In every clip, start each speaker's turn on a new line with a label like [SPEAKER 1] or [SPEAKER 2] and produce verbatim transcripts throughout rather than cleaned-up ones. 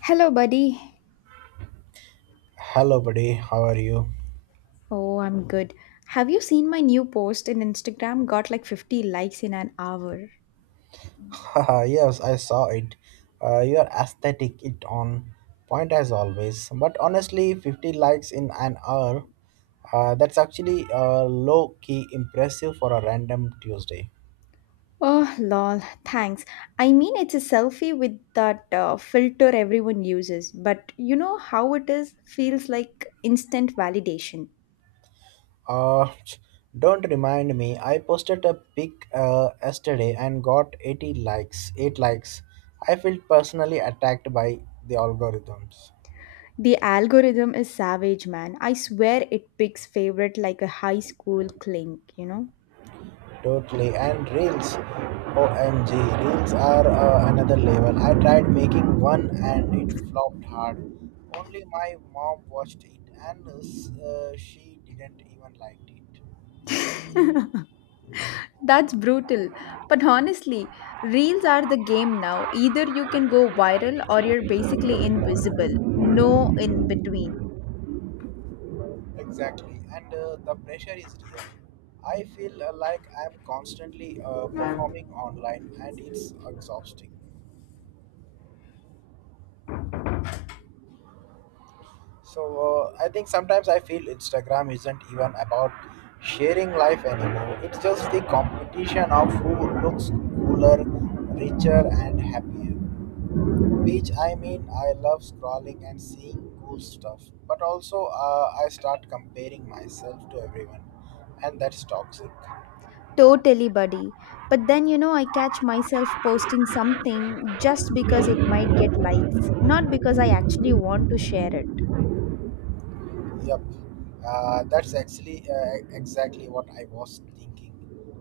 [SPEAKER 1] Hello, buddy.
[SPEAKER 2] Hello, buddy. How are you?
[SPEAKER 1] Oh, I'm good. Have you seen my new post in Instagram? Got like fifty likes in an hour.
[SPEAKER 2] Haha, yes, I saw it. Uh, your aesthetic it on point as always. But honestly, fifty likes in an hour, uh, that's actually uh, low key impressive for a random Tuesday.
[SPEAKER 1] Oh, lol. Thanks. I mean, it's a selfie with that uh, filter everyone uses, but you know how it is? Feels like instant validation.
[SPEAKER 2] Uh, don't remind me. I posted a pic uh, yesterday and got eighty likes. eight likes. I feel personally attacked by the algorithms.
[SPEAKER 1] The algorithm is savage, man. I swear it picks favorite like a high school clink, you know?
[SPEAKER 2] Totally. And reels, O M G, reels are uh, another level. I tried making one and it flopped hard. Only my mom watched it, and uh, she didn't even like it.
[SPEAKER 1] That's brutal. But honestly, reels are the game now. Either you can go viral or you're basically invisible. No in between.
[SPEAKER 2] Exactly. And uh, the pressure is real. I feel uh, like I'm constantly uh, performing online, and it's exhausting. So uh, I think sometimes I feel Instagram isn't even about sharing life anymore. It's just the competition of who looks cooler, richer, and happier. Which, I mean, I love scrolling and seeing cool stuff, but also uh, I start comparing myself to everyone, and that's toxic.
[SPEAKER 1] Totally, buddy. But then, you know, I catch myself posting something just because it might get likes, not because I actually want to share it.
[SPEAKER 2] Yep, uh, that's actually uh, exactly what I was thinking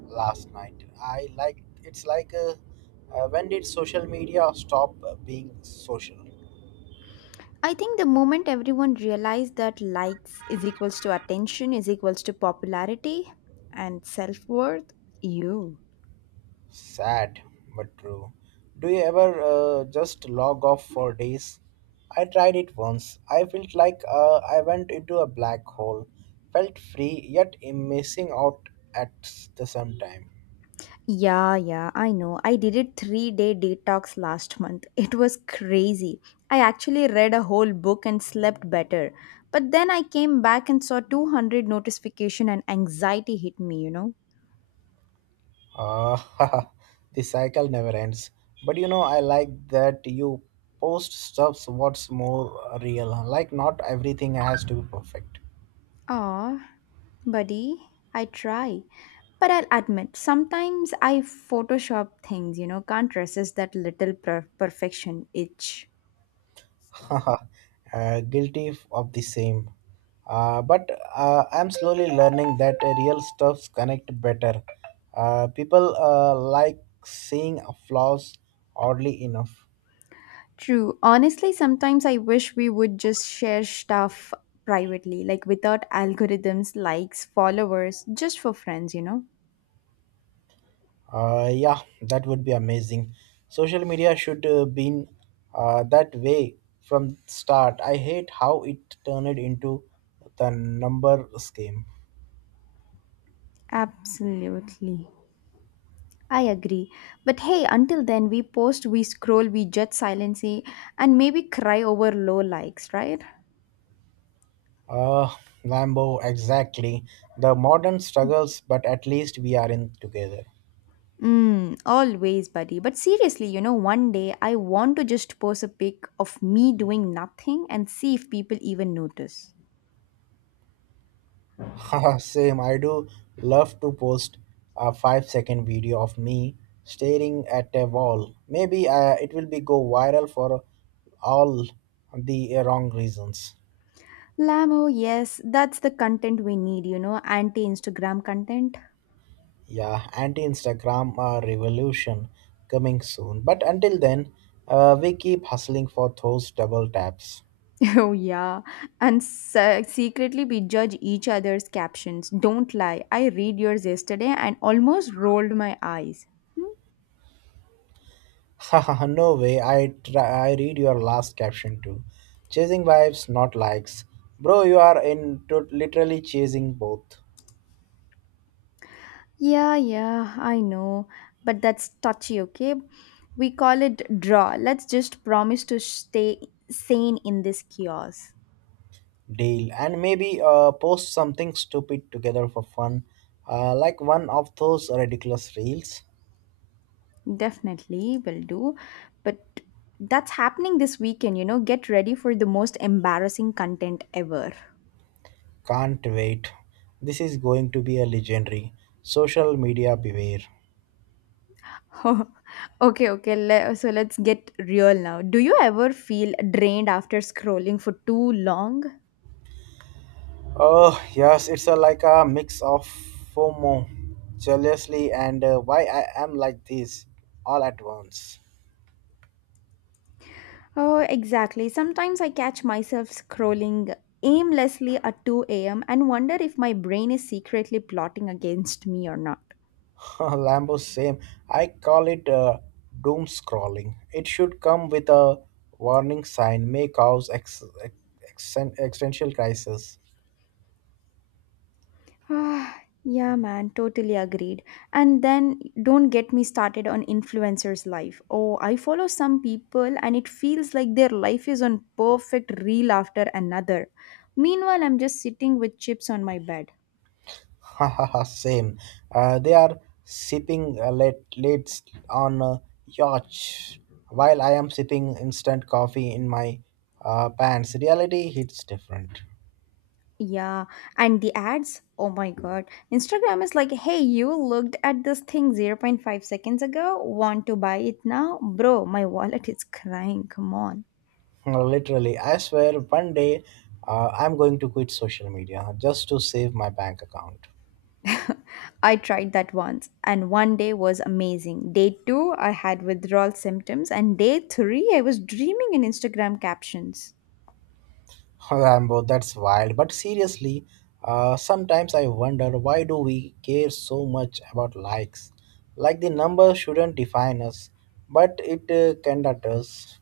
[SPEAKER 2] last night. I, like, it's like, uh, uh, when did social media stop uh, being social?
[SPEAKER 1] I think the moment everyone realized that likes is equals to attention is equals to popularity and self worth, you.
[SPEAKER 2] Sad but true. Do you ever uh, just log off for days? I tried it once. I felt like uh, I went into a black hole, felt free yet am missing out at s- the same time.
[SPEAKER 1] Yeah, yeah, I know. I did a three day detox last month. It was crazy. I actually read a whole book and slept better. But then I came back and saw two hundred notification and anxiety hit me, you know.
[SPEAKER 2] Ah, the cycle never ends. But you know, I like that you post stuffs what's more real. Like, not everything has to be perfect.
[SPEAKER 1] Aw, buddy, I try. But I'll admit, sometimes I Photoshop things, you know, can't resist that little per- perfection itch.
[SPEAKER 2] Uh, guilty of the same. Uh, but uh, I'm slowly learning that real stuffs connect better. Uh, people uh, like seeing flaws oddly enough.
[SPEAKER 1] True. Honestly, sometimes I wish we would just share stuff privately, like without algorithms, likes, followers, just for friends, you know?
[SPEAKER 2] Uh, yeah, that would be amazing. Social media should uh, been uh, that way from start. I hate how it turned into the number scheme.
[SPEAKER 1] Absolutely. I agree. But hey, until then, we post, we scroll, we judge silently, and maybe cry over low likes, right?
[SPEAKER 2] Uh, Lambo, exactly. The modern struggles, but at least we are in together.
[SPEAKER 1] Mm, always, buddy. But seriously, you know, one day I want to just post a pic of me doing nothing and see if people even notice.
[SPEAKER 2] Same, I do love to post a five second video of me staring at a wall. Maybe uh, it will be go viral for all the wrong reasons.
[SPEAKER 1] Lamo, yes, that's the content we need, you know, anti Instagram content.
[SPEAKER 2] Yeah, anti Instagram uh, revolution coming soon. But until then, uh, we keep hustling for those double taps.
[SPEAKER 1] Oh, yeah. And se- secretly, we judge each other's captions. Don't lie. I read yours yesterday and almost rolled my eyes.
[SPEAKER 2] Haha, no way. I try, I read your last caption too. Chasing vibes, not likes. Bro, you are in to literally chasing both.
[SPEAKER 1] Yeah, yeah, I know. But that's touchy, okay? We call it draw. Let's just promise to stay sane in this chaos.
[SPEAKER 2] Deal. And maybe uh, post something stupid together for fun. Uh, like one of those ridiculous reels.
[SPEAKER 1] Definitely will do. But that's happening this weekend, you know. Get ready for the most embarrassing content ever.
[SPEAKER 2] Can't wait. This is going to be a legendary. Social media beware.
[SPEAKER 1] Okay, okay. Le- so let's get real now. Do you ever feel drained after scrolling for too long?
[SPEAKER 2] Oh, yes, it's a, like a mix of FOMO, jealously, and uh, why I am like this all at once.
[SPEAKER 1] Oh, exactly. Sometimes I catch myself scrolling aimlessly at two a m and wonder if my brain is secretly plotting against me or not.
[SPEAKER 2] Lambo, same. I call it uh, doom scrolling. It should come with a warning sign, may cause ex- ex- existential crisis.
[SPEAKER 1] Ah, yeah, man, totally agreed. And then don't get me started on influencers' life. Oh, I follow some people and it feels like their life is on perfect reel after another. Meanwhile, I'm just sitting with chips on my bed.
[SPEAKER 2] Hahaha, same. Uh, they are sipping uh, late, lates on a yacht while I am sipping instant coffee in my uh, pants. Reality hits different.
[SPEAKER 1] Yeah, and the ads? Oh my god. Instagram is like, hey, you looked at this thing zero point zero point five seconds ago, want to buy it now? Bro, my wallet is crying, come on.
[SPEAKER 2] No, literally, I swear one day, uh, I'm going to quit social media just to save my bank account.
[SPEAKER 1] I tried that once, and one day was amazing. Day two, I had withdrawal symptoms, and day three, I was dreaming in Instagram captions.
[SPEAKER 2] Rambo, that's wild. But seriously, uh, sometimes I wonder, why do we care so much about likes? Like, the number shouldn't define us, but it uh, can that us.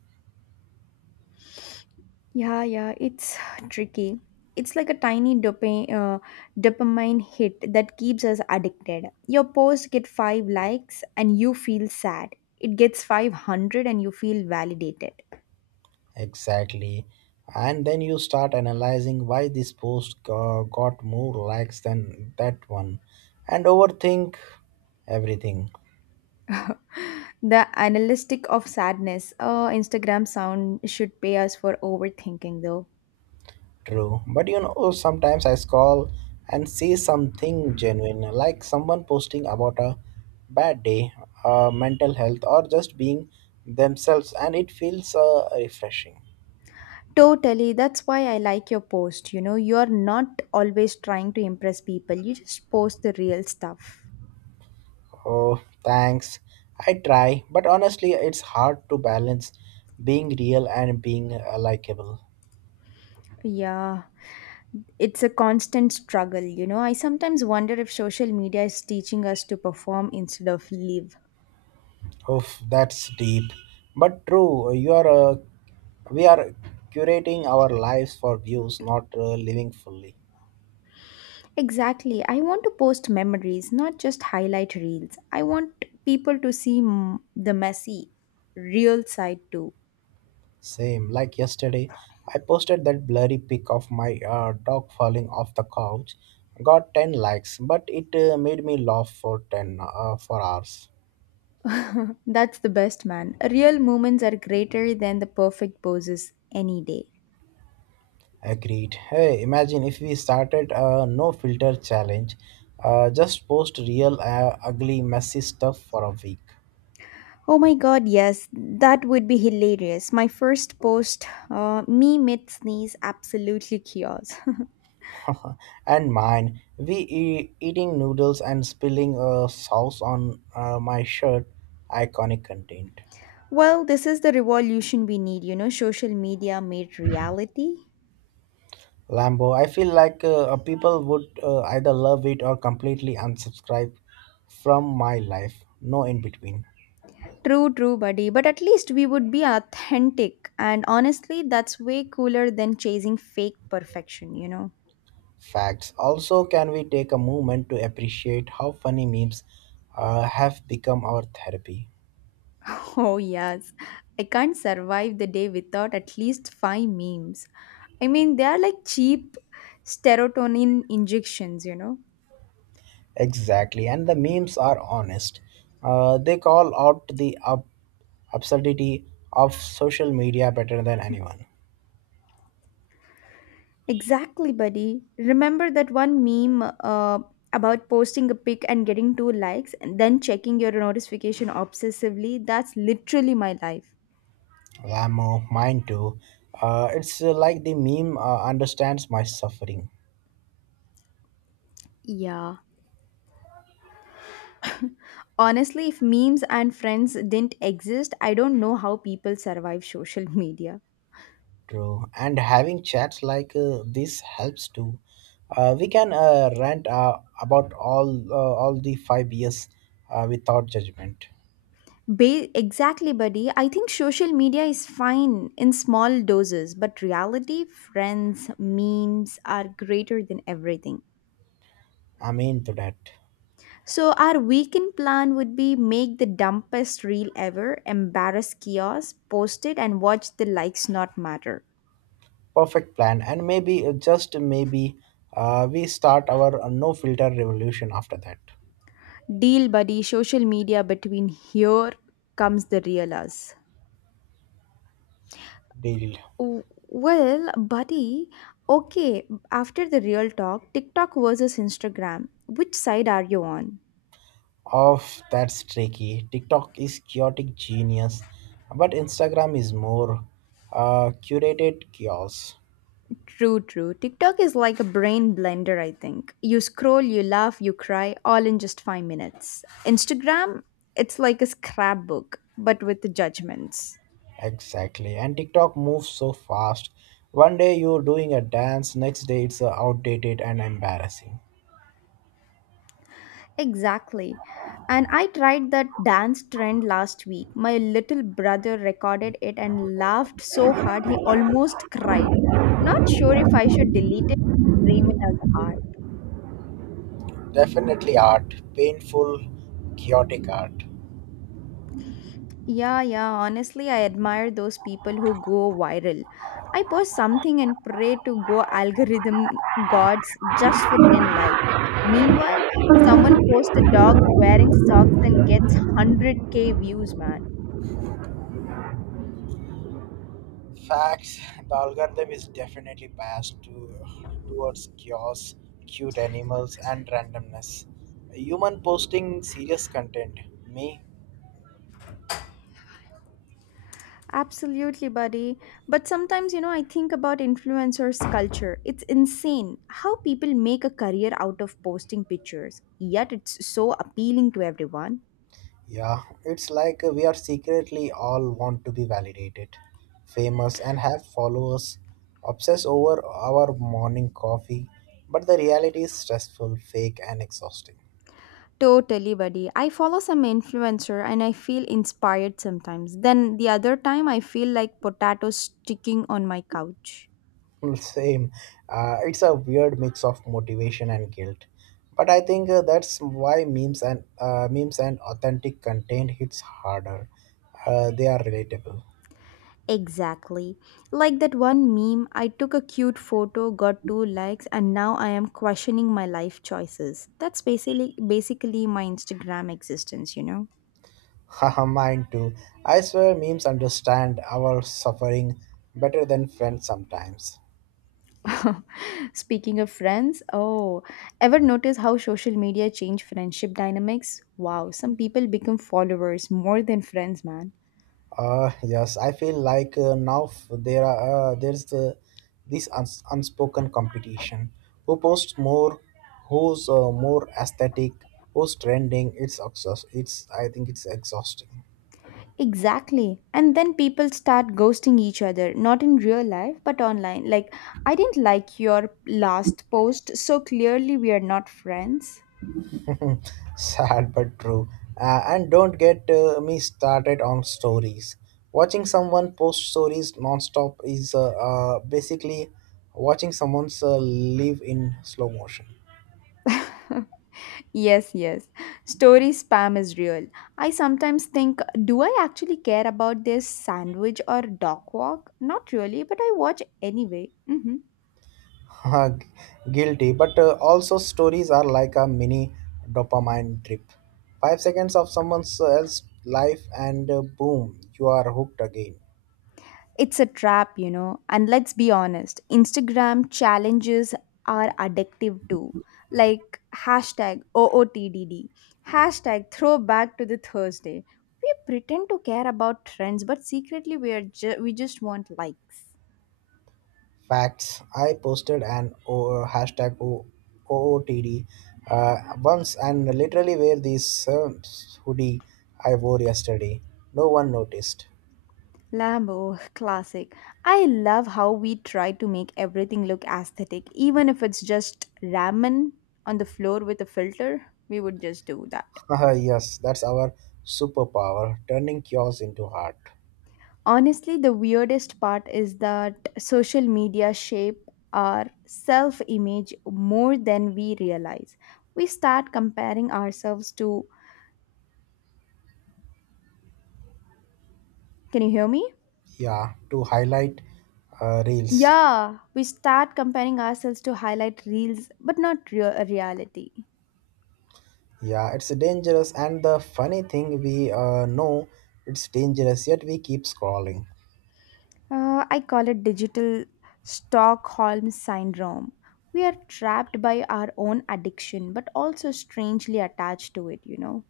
[SPEAKER 1] Yeah, yeah, it's tricky. It's like a tiny dopa- uh, dopamine hit that keeps us addicted. Your post get five likes and you feel sad. It gets five hundred and you feel validated.
[SPEAKER 2] Exactly. And then you start analyzing why this post uh, got more likes than that one and overthink everything.
[SPEAKER 1] The analytic of sadness. Oh, Instagram sound should pay us for overthinking though.
[SPEAKER 2] True, but you know, sometimes I scroll and see something genuine, like someone posting about a bad day, uh, mental health, or just being themselves, and it feels uh, refreshing.
[SPEAKER 1] Totally. That's why I like your post. You know, you're not always trying to impress people, you just post the real stuff.
[SPEAKER 2] Oh, thanks. I try, but honestly, it's hard to balance being real and being uh, likable.
[SPEAKER 1] Yeah, it's a constant struggle. You know, I sometimes wonder if social media is teaching us to perform instead of live.
[SPEAKER 2] Oof, that's deep, but true. You are, uh, we are curating our lives for views, not uh, living fully.
[SPEAKER 1] Exactly. I want to post memories, not just highlight reels. I want people to see m- the messy, real side too.
[SPEAKER 2] Same. Like yesterday, I posted that blurry pic of my uh, dog falling off the couch. Got ten likes, but it uh, made me laugh for ten uh, for hours.
[SPEAKER 1] That's the best, man. Real moments are greater than the perfect poses any day.
[SPEAKER 2] Agreed. Hey, imagine if we started a no filter challenge. Uh, just post real, uh, ugly, messy stuff for a week.
[SPEAKER 1] Oh my god, yes, that would be hilarious. My first post, uh, me mid sneeze, absolutely chaos.
[SPEAKER 2] And mine. We e- eating noodles and spilling uh, sauce on uh, my shirt. Iconic content.
[SPEAKER 1] Well, this is the revolution we need, you know, social media made reality.
[SPEAKER 2] Lambo. I feel like uh, uh, people would uh, either love it or completely unsubscribe from my life. No in between.
[SPEAKER 1] True, true, buddy, but at least we would be authentic, and honestly, that's way cooler than chasing fake perfection, you know.
[SPEAKER 2] Facts. Also, can we take a moment to appreciate how funny memes uh, have become our therapy?
[SPEAKER 1] Oh, yes, I can't survive the day without at least five memes. I mean, they are like cheap serotonin injections, you know.
[SPEAKER 2] Exactly. And the memes are honest. Uh, they call out the ab- absurdity of social media better than anyone.
[SPEAKER 1] Exactly, buddy. Remember that one meme uh, about posting a pic and getting two likes and then checking your notification obsessively? That's literally my life.
[SPEAKER 2] Lamo, mine too. Uh, it's uh, like the meme uh, understands my suffering.
[SPEAKER 1] Yeah. Honestly, if memes and friends didn't exist, I don't know how people survive social media.
[SPEAKER 2] True. And having chats like uh, this helps too. Uh, we can uh, rant uh, about all uh, all the five years uh, without judgment.
[SPEAKER 1] Ba- exactly, buddy. I think social media is fine in small doses, but reality, friends, memes are greater than everything.
[SPEAKER 2] I'm into that.
[SPEAKER 1] So our weekend plan would be make the dumbest reel ever, embarrass chaos, post it and watch the likes not matter.
[SPEAKER 2] Perfect plan. And maybe, uh, just maybe, uh, we start our uh, no filter revolution after that.
[SPEAKER 1] Deal buddy, social media between here comes the real us.
[SPEAKER 2] Deal.
[SPEAKER 1] W- Well, buddy, okay, after the real talk, TikTok versus Instagram, which side are you on?
[SPEAKER 2] Of, that's tricky. TikTok is chaotic genius, but Instagram is more uh, curated chaos.
[SPEAKER 1] True, true. TikTok is like a brain blender, I think. You scroll, you laugh, you cry, all in just five minutes. Instagram, it's like a scrapbook, but with judgments.
[SPEAKER 2] Exactly. And TikTok moves so fast. One day you're doing a dance, next day it's uh, outdated and embarrassing.
[SPEAKER 1] Exactly. And I tried that dance trend last week. My little brother recorded it and laughed so hard he almost cried. Not sure if I should delete it, frame it as art.
[SPEAKER 2] Definitely art. Painful, chaotic art.
[SPEAKER 1] Yeah, yeah. Honestly, I admire those people who go viral. I post something and pray to go algorithm gods just for ten likes. Meanwhile, someone posts a dog wearing socks and gets one hundred k views, man.
[SPEAKER 2] Facts. The algorithm is definitely biased to, uh, towards chaos, cute animals, and randomness. Human posting serious content. Me.
[SPEAKER 1] Absolutely, buddy. But sometimes, you know, I think about influencers' culture. It's insane how people make a career out of posting pictures, yet it's so appealing to everyone.
[SPEAKER 2] Yeah, it's like we are secretly all want to be validated, famous, and have followers, obsess over our morning coffee, but the reality is stressful, fake, and exhausting.
[SPEAKER 1] Totally, buddy. I follow some influencer and I feel inspired sometimes. Then the other time, I feel like potatoes sticking on my couch.
[SPEAKER 2] Same. Uh, it's a weird mix of motivation and guilt. But I think uh, that's why memes and uh, memes and authentic content hits harder. Uh, they are relatable.
[SPEAKER 1] Exactly. Like that one meme, I took a cute photo, got two likes, and now I am questioning my life choices. That's basically basically my Instagram existence, you know.
[SPEAKER 2] Haha, mine too. I swear memes understand our suffering better than friends sometimes.
[SPEAKER 1] Speaking of friends, oh, ever notice how social media change friendship dynamics? Wow, some people become followers more than friends, man.
[SPEAKER 2] Uh, yes, I feel like uh, now f- there are uh, there's uh, this uns- unspoken competition. Who posts more? Who's uh, more aesthetic? Who's trending? It's exhaust. It's I think it's exhausting.
[SPEAKER 1] Exactly. And then people start ghosting each other, not in real life, but online. Like, I didn't like your last post, so clearly we are not friends.
[SPEAKER 2] Sad but true. Uh, and don't get uh, me started on stories. Watching someone post stories nonstop is uh, uh, basically watching someone's uh, live in slow motion.
[SPEAKER 1] Yes, yes. Story spam is real. I sometimes think, do I actually care about this sandwich or dog walk? Not really, but I watch anyway. Mhm.
[SPEAKER 2] Gu- Guilty, but uh, also stories are like a mini dopamine trip. Five seconds of someone else's life, and uh, boom, you are hooked again.
[SPEAKER 1] It's a trap, you know. And let's be honest, Instagram challenges are addictive too. Like hashtag O O T D D, hashtag throwback to the Thursday. We pretend to care about trends, but secretly we are ju- we just want likes.
[SPEAKER 2] Facts. I posted an o- hashtag o- OOTD uh, once and literally wear this um, hoodie I wore yesterday. No one noticed.
[SPEAKER 1] Lambo, classic. I love how we try to make everything look aesthetic, even if it's just ramen on the floor with a filter. We would just do that.
[SPEAKER 2] Haha, yes, that's our superpower, turning chaos into heart.
[SPEAKER 1] Honestly, the weirdest part is that social media shape our self-image more than we realize. We start comparing ourselves to. Can you hear me?
[SPEAKER 2] Yeah, to highlight uh, reels.
[SPEAKER 1] Yeah, we start comparing ourselves to highlight reels but not real uh, reality.
[SPEAKER 2] Yeah, it's dangerous, and the funny thing, we uh, know it's dangerous, yet we keep scrolling.
[SPEAKER 1] Uh, I call it digital Stockholm syndrome. We are trapped by our own addiction but also strangely attached to it, you know.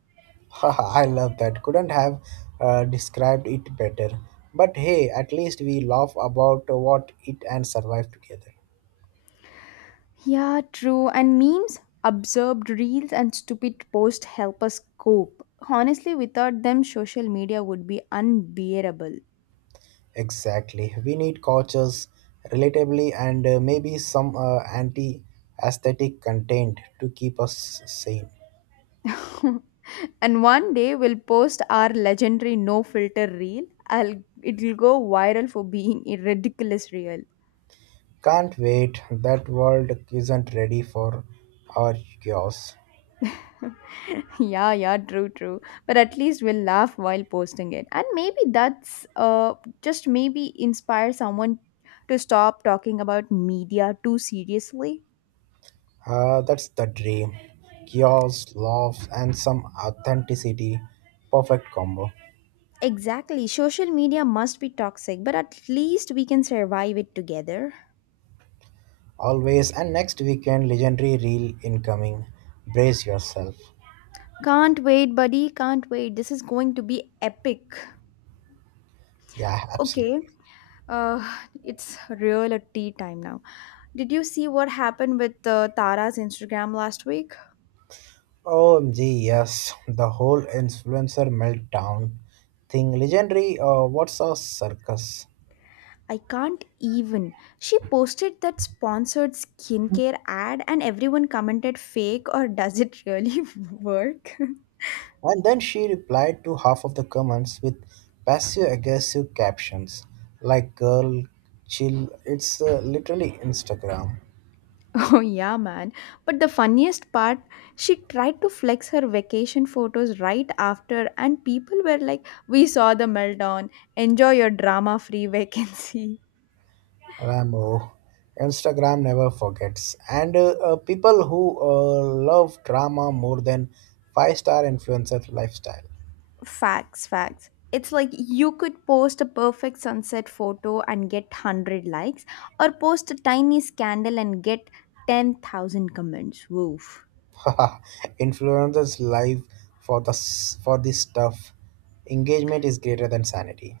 [SPEAKER 2] Haha, I love that. Couldn't have uh, described it better. But hey, at least we laugh about what it and survive together.
[SPEAKER 1] Yeah, true. And memes, absurd reels, and stupid posts help us cope. Honestly, without them, social media would be unbearable.
[SPEAKER 2] Exactly. We need coaches, relatably, and uh, maybe some uh, anti aesthetic content to keep us sane.
[SPEAKER 1] And one day, we'll post our legendary no filter reel. I'll, it'll go viral for being a ridiculous reel.
[SPEAKER 2] Can't wait. That world isn't ready for our chaos.
[SPEAKER 1] Yeah, yeah, true, true. But at least we'll laugh while posting it. And maybe that's uh, just maybe inspire someone to stop talking about media too seriously.
[SPEAKER 2] Uh, that's the dream. Chaos, laughs, and some authenticity. Perfect combo.
[SPEAKER 1] Exactly. Social media must be toxic, but at least we can survive it together.
[SPEAKER 2] Always, and next weekend, legendary reel incoming. Brace yourself.
[SPEAKER 1] Can't wait, buddy. Can't wait. This is going to be epic.
[SPEAKER 2] Yeah,
[SPEAKER 1] Okay.
[SPEAKER 2] absolutely.
[SPEAKER 1] Uh, it's real at tea time now. Did you see what happened with uh, Tara's Instagram last week?
[SPEAKER 2] O M G, yes, the whole influencer meltdown thing. Legendary, uh, what's a circus?
[SPEAKER 1] I can't even. She posted that sponsored skincare ad, and everyone commented fake or does it really work?
[SPEAKER 2] And then she replied to half of the comments with passive aggressive captions like, girl, chill. It's uh, literally Instagram.
[SPEAKER 1] Oh, yeah, man. But the funniest part, she tried to flex her vacation photos right after, and people were like, We saw the meltdown. Enjoy your drama free vacancy.
[SPEAKER 2] Rambo. Instagram never forgets. And uh, uh, people who uh, love drama more than five star influencer lifestyle.
[SPEAKER 1] Facts, facts. It's like you could post a perfect sunset photo and get one hundred likes, or post a tiny scandal and get ten thousand comments. Woof.
[SPEAKER 2] Influencers live for the s- for this stuff. Engagement is greater than sanity.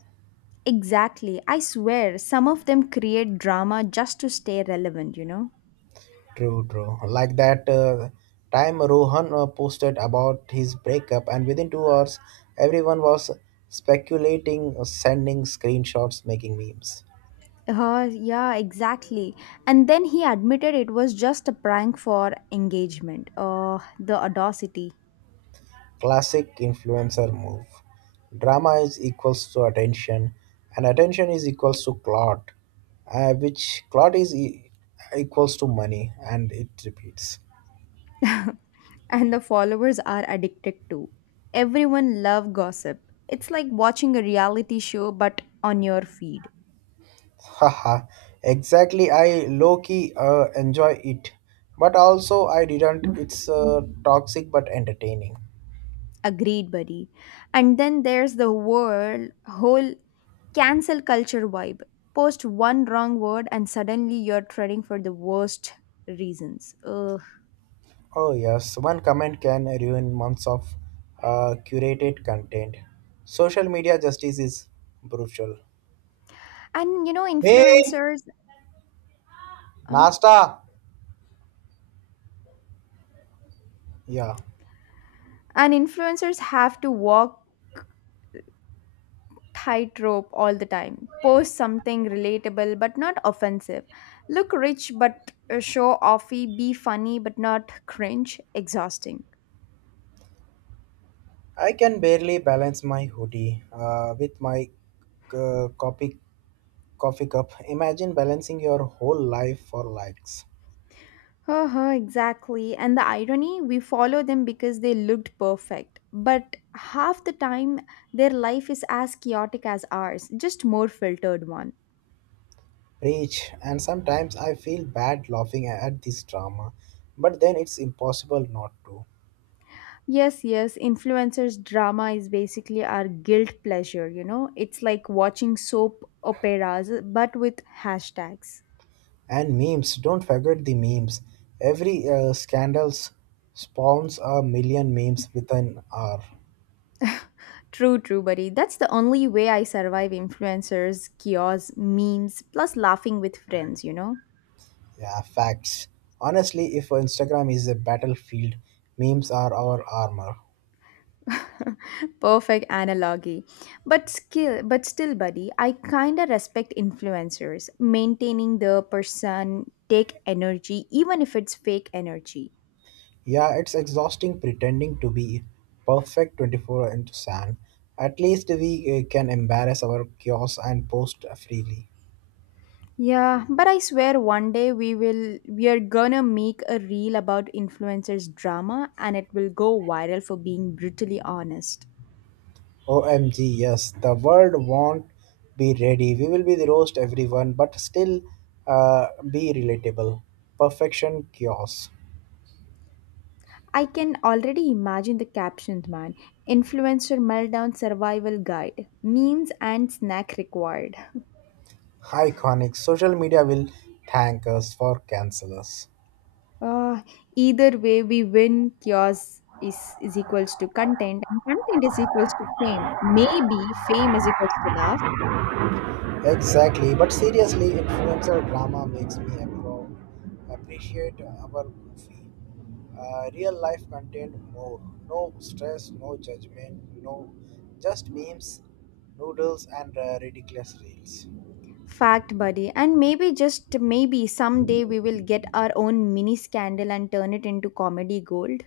[SPEAKER 1] Exactly. I swear, some of them create drama just to stay relevant, you know?
[SPEAKER 2] True, true. Like that uh, time Rohan uh, posted about his breakup, and within two hours, everyone was speculating, uh, sending screenshots, making memes.
[SPEAKER 1] Uh, yeah, exactly. And then he admitted it was just a prank for engagement. Uh, the audacity.
[SPEAKER 2] Classic influencer move. Drama is equals to attention, and attention is equals to clout, uh, which clout is e- equals to money, and it repeats.
[SPEAKER 1] And the followers are addicted to. Everyone love gossip. It's like watching a reality show but on your feed.
[SPEAKER 2] Haha, exactly. I low key uh, enjoy it, but also I didn't. It's uh, toxic but entertaining.
[SPEAKER 1] Agreed, buddy. And then there's the world whole cancel culture vibe. Post one wrong word and suddenly you're trending for the worst reasons. Ugh.
[SPEAKER 2] Oh, yes, one comment can ruin months of uh, curated content. Social media justice is brutal.
[SPEAKER 1] And you know,
[SPEAKER 2] Me,
[SPEAKER 1] influencers. Oh.
[SPEAKER 2] Nasta. Yeah,
[SPEAKER 1] And influencers have to walk tightrope all the time. Post something relatable but not offensive, look rich but uh, show offy, be funny but not cringe. Exhausting.
[SPEAKER 2] I can barely balance my hoodie uh, with my uh, coffee coffee cup. Imagine balancing your whole life for likes.
[SPEAKER 1] Uh exactly. And the irony, we follow them because they looked perfect but half the time their life is as chaotic as ours, just more filtered one.
[SPEAKER 2] Preach, and sometimes I feel bad laughing at this drama, but then it's impossible not to.
[SPEAKER 1] Yes, yes. Influencers' drama is basically our guilt pleasure, you know? It's like watching soap operas but with hashtags.
[SPEAKER 2] And memes, don't forget the memes. Every uh, scandals spawns a million memes with an R.
[SPEAKER 1] True, true, buddy. That's the only way I survive influencers, kiosks, memes, plus laughing with friends, you know?
[SPEAKER 2] Yeah, facts. Honestly, if Instagram is a battlefield, memes are our armor.
[SPEAKER 1] Perfect analogy. But skill but still, buddy, I kinda respect influencers. Maintaining the person take energy, even if it's fake energy.
[SPEAKER 2] Yeah, it's exhausting pretending to be perfect twenty-four into seven. At least we uh, can embarrass our chaos and post freely.
[SPEAKER 1] Yeah, but I swear one day we will we are gonna make a reel about influencers drama and it will go viral for being brutally honest.
[SPEAKER 2] O M G, yes, the world won't be ready. We will be the roast everyone, but still uh, be relatable. Perfection chaos.
[SPEAKER 1] I can already imagine the captions, man. Influencer meltdown survival guide. Memes and snack required.
[SPEAKER 2] Iconic. Social media will thank us for cancel us.
[SPEAKER 1] Uh, Either way we win. Chaos is, is equals to content and content is equals to fame. Maybe fame is equals to love.
[SPEAKER 2] Exactly, but seriously, influencer drama makes me appro- appreciate our goofy, Uh, real life contained more. No stress, no judgment, no, just memes, noodles, and uh, ridiculous reels.
[SPEAKER 1] Fact, buddy. And maybe, just maybe, someday we will get our own mini scandal and turn it into comedy gold.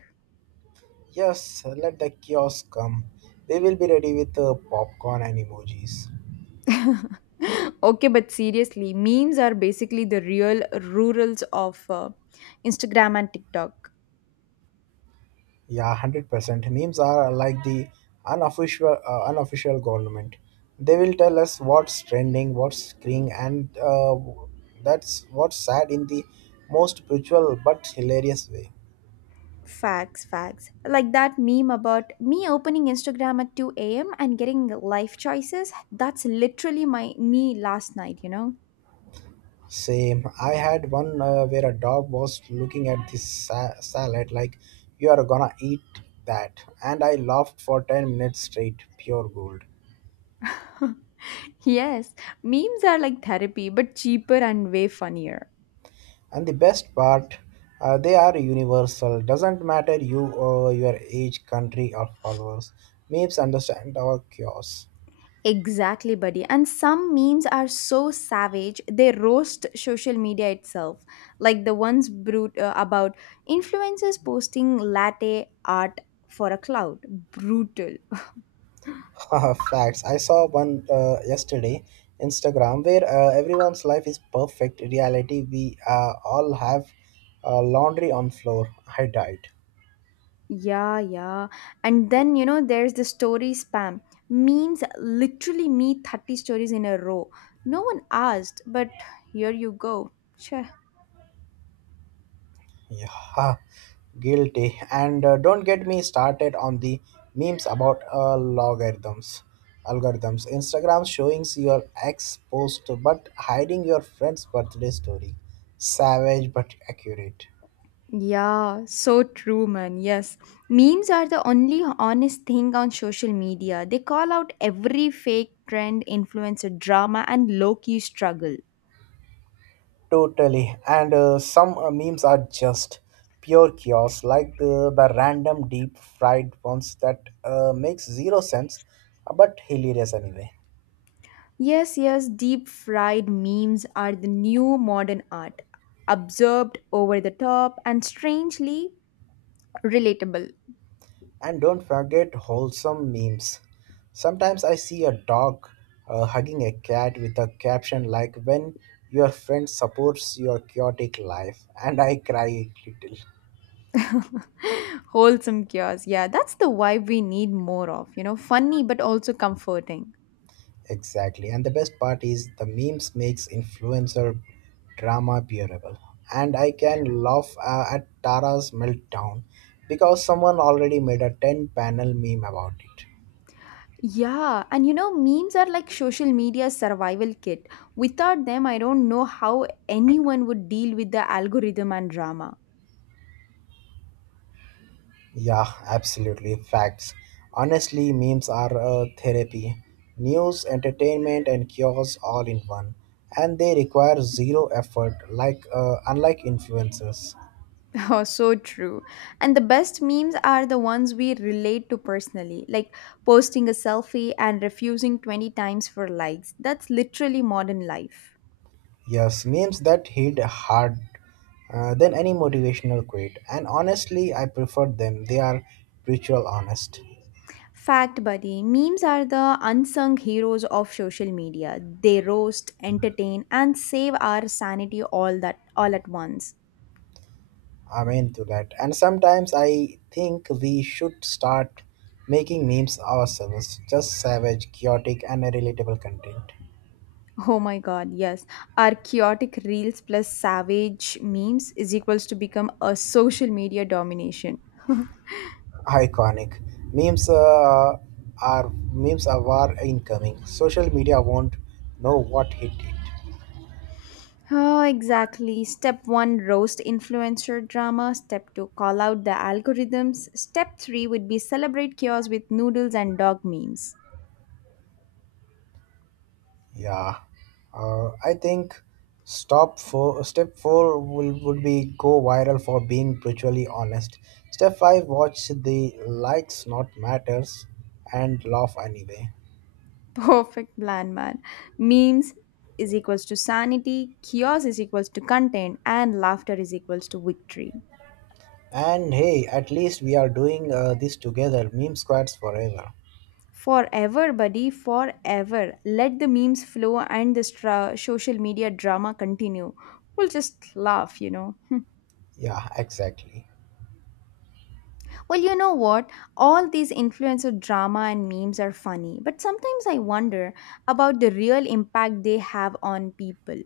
[SPEAKER 2] Yes, let the kiosk come. They will be ready with uh, popcorn and emojis.
[SPEAKER 1] Okay, but seriously, memes are basically the real rurals of uh, Instagram and TikTok.
[SPEAKER 2] Yeah, one hundred percent. Memes are uh, like the unofficial, uh, unofficial government. They will tell us what's trending, what's screwing, and uh, that's what's sad in the most brutal but hilarious way.
[SPEAKER 1] Facts, facts. Like that meme about me opening Instagram at two a m and getting life choices. That's literally my me last night, you know?
[SPEAKER 2] Same. I had one uh, where a dog was looking at this sa- salad like, you are gonna eat that. And I laughed for ten minutes straight. Pure gold.
[SPEAKER 1] Yes, memes are like therapy, but cheaper and way funnier.
[SPEAKER 2] And the best part, uh, they are universal. Doesn't matter you or your age, country, or followers. Memes understand our chaos.
[SPEAKER 1] Exactly, buddy. And some memes are so savage, they roast social media itself. Like the ones brut- uh, about influencers posting latte art for a cloud. Brutal.
[SPEAKER 2] Facts. I saw one uh, yesterday, Instagram, where uh, everyone's life is perfect. Reality, we uh, all have uh, laundry on floor. I died.
[SPEAKER 1] Yeah, yeah. And then, you know, there's the story spam. Memes literally me thirty stories in a row. No one asked, but here you go. Sure.
[SPEAKER 2] Yeah, guilty. And uh, don't get me started on the memes about uh, logarithms. Algorithms. Instagram showing your ex post but hiding your friend's birthday story. Savage but accurate.
[SPEAKER 1] Yeah, so true, man. Yes. Memes are the only honest thing on social media. They call out every fake trend, influencer drama, and low key struggle.
[SPEAKER 2] Totally. And uh, some uh, memes are just pure chaos, like the, the random deep fried ones that uh, makes zero sense, uh, but hilarious anyway.
[SPEAKER 1] Yes, yes, deep fried memes are the new modern art. Observed, over the top, and strangely relatable.
[SPEAKER 2] And don't forget wholesome memes. Sometimes I see a dog uh, hugging a cat with a caption like, When your friend supports your chaotic life, and I cry a little.
[SPEAKER 1] Wholesome cures. Yeah, that's the vibe we need more of. You know, funny but also comforting.
[SPEAKER 2] Exactly. And the best part is the memes makes influencer drama bearable. And I can laugh uh, at Tara's meltdown because someone already made a ten panel meme about it.
[SPEAKER 1] Yeah, and you know, memes are like social media survival kit. Without them, I don't know how anyone would deal with the algorithm and drama.
[SPEAKER 2] Yeah, absolutely. Facts. Honestly, memes are a therapy. News, entertainment, and cures all in one. And they require zero effort, like uh, unlike influencers.
[SPEAKER 1] Oh, so true. And the best memes are the ones we relate to personally, like posting a selfie and refusing twenty times for likes. That's literally modern life.
[SPEAKER 2] Yes, memes that hit hard uh, than any motivational quote. And honestly, I prefer them. They are ritual honest.
[SPEAKER 1] Fact, buddy, memes are the unsung heroes of social media. They roast, entertain, and save our sanity all that all at once.
[SPEAKER 2] Amen to that. And sometimes I think we should start making memes ourselves. Just savage, chaotic, and relatable content.
[SPEAKER 1] Oh my god, yes. Our chaotic reels plus savage memes is equals to become a social media domination.
[SPEAKER 2] Iconic memes uh, are memes are war incoming, social media won't know what hit it.
[SPEAKER 1] Oh, exactly. Step one, roast influencer drama. Step two, call out the algorithms. Step three would be celebrate chaos with noodles and dog memes.
[SPEAKER 2] Yeah, uh, I think stop four step four will, would be go viral for being brutally honest. Step five, watch the likes not matters and laugh anyway.
[SPEAKER 1] Perfect plan, man. Memes is equals to sanity, chaos is equals to content, and laughter is equals to victory.
[SPEAKER 2] And hey, at least we are doing uh, this together. Meme squads forever.
[SPEAKER 1] Forever, buddy, forever. Let the memes flow and the stra- social media drama continue. We'll just laugh, you know.
[SPEAKER 2] Yeah, exactly.
[SPEAKER 1] Well, you know what? All these influencer drama and memes are funny, but sometimes I wonder about the real impact they have on people.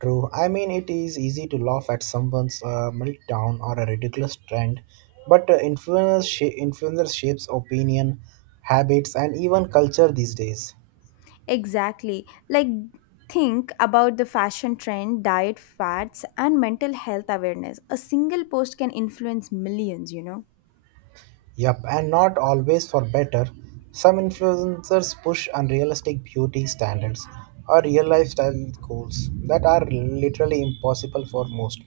[SPEAKER 2] True. I mean, it is easy to laugh at someone's uh, meltdown or a ridiculous trend, but uh, influencers, sh- influencers shapes opinion, habits, and even culture these days.
[SPEAKER 1] Exactly. Like, think about the fashion trend, diet fads, and mental health awareness. A single post can influence millions, you know.
[SPEAKER 2] Yep, and not always for better. Some influencers push unrealistic beauty standards or real lifestyle goals that are literally impossible for most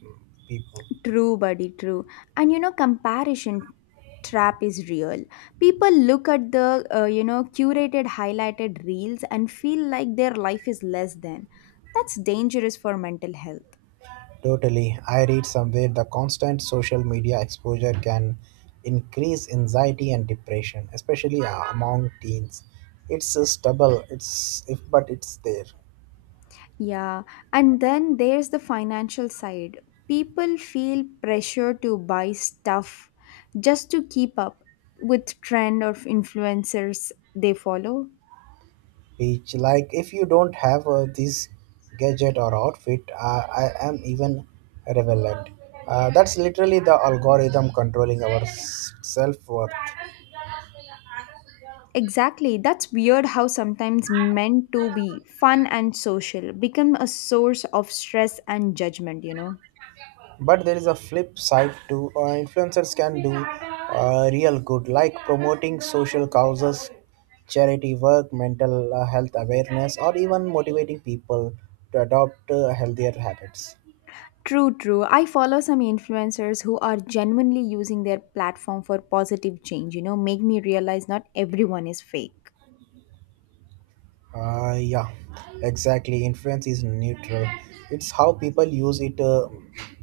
[SPEAKER 2] people.
[SPEAKER 1] True, buddy, true. And you know, comparison trap is real. People look at the, uh, you know, curated, highlighted reels and feel like their life is less than. That's dangerous for mental health.
[SPEAKER 2] Totally. I read somewhere the constant social media exposure can increase anxiety and depression, especially uh, among teens. It's a stubble. It's if but it's there.
[SPEAKER 1] Yeah. And then there's the financial side. People feel pressure to buy stuff just to keep up with trend of influencers they follow.
[SPEAKER 2] Which like if you don't have uh, this gadget or outfit, uh, I am even relevant. Uh, that's literally the algorithm controlling our self worth.
[SPEAKER 1] Exactly. That's weird how sometimes meant to be fun and social become a source of stress and judgment, you know.
[SPEAKER 2] But there is a flip side too. Uh, influencers can do uh, real good, like promoting social causes, charity work, mental uh, health awareness, or even motivating people to adopt uh, healthier habits.
[SPEAKER 1] True, true. I follow some influencers who are genuinely using their platform for positive change, you know, make me realize not everyone is fake.
[SPEAKER 2] Uh, yeah, exactly. Influence is neutral. It's how people use it uh,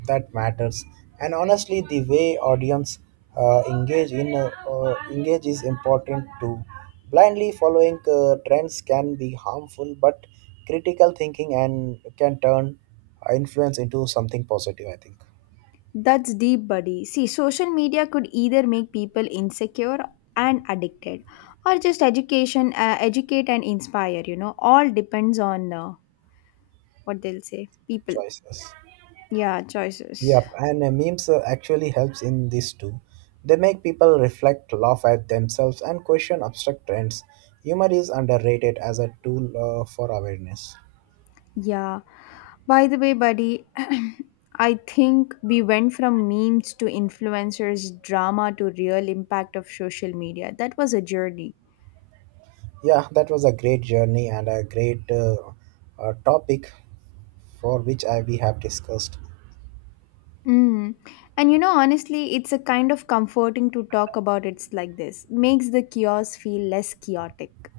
[SPEAKER 2] that matters. And honestly, the way audience uh, engage in uh, uh, engage is important too. Blindly following uh, trends can be harmful, but critical thinking and can turn uh, influence into something positive. I think
[SPEAKER 1] That's deep, buddy. See, social media could either make people insecure and addicted or just education uh, educate and inspire, you know. All depends on uh, what they'll say. People.
[SPEAKER 2] choices.
[SPEAKER 1] Yeah, choices.
[SPEAKER 2] Yep, and uh, memes uh, actually helps in this too. They make people reflect, laugh at themselves, and question abstract trends. Humor is underrated as a tool uh, for awareness.
[SPEAKER 1] Yeah. By the way, buddy, I think we went from memes to influencers, drama to real impact of social media. That was a journey.
[SPEAKER 2] Yeah, that was a great journey and a great uh, uh, topic for which I, we have discussed.
[SPEAKER 1] Mm. And you know, honestly, it's a kind of comforting to talk about it like this. Makes the chaos feel less chaotic.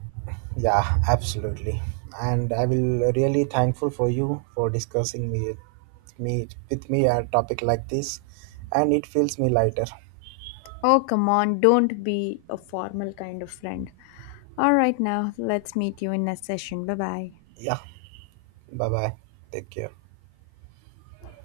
[SPEAKER 2] Yeah, absolutely. And I will really thankful for you for discussing me, me with me a topic like this, and it feels me lighter.
[SPEAKER 1] Oh, come on, don't be a formal kind of friend. All right, now let's meet you in a session. Bye bye.
[SPEAKER 2] Yeah, bye bye. Take care.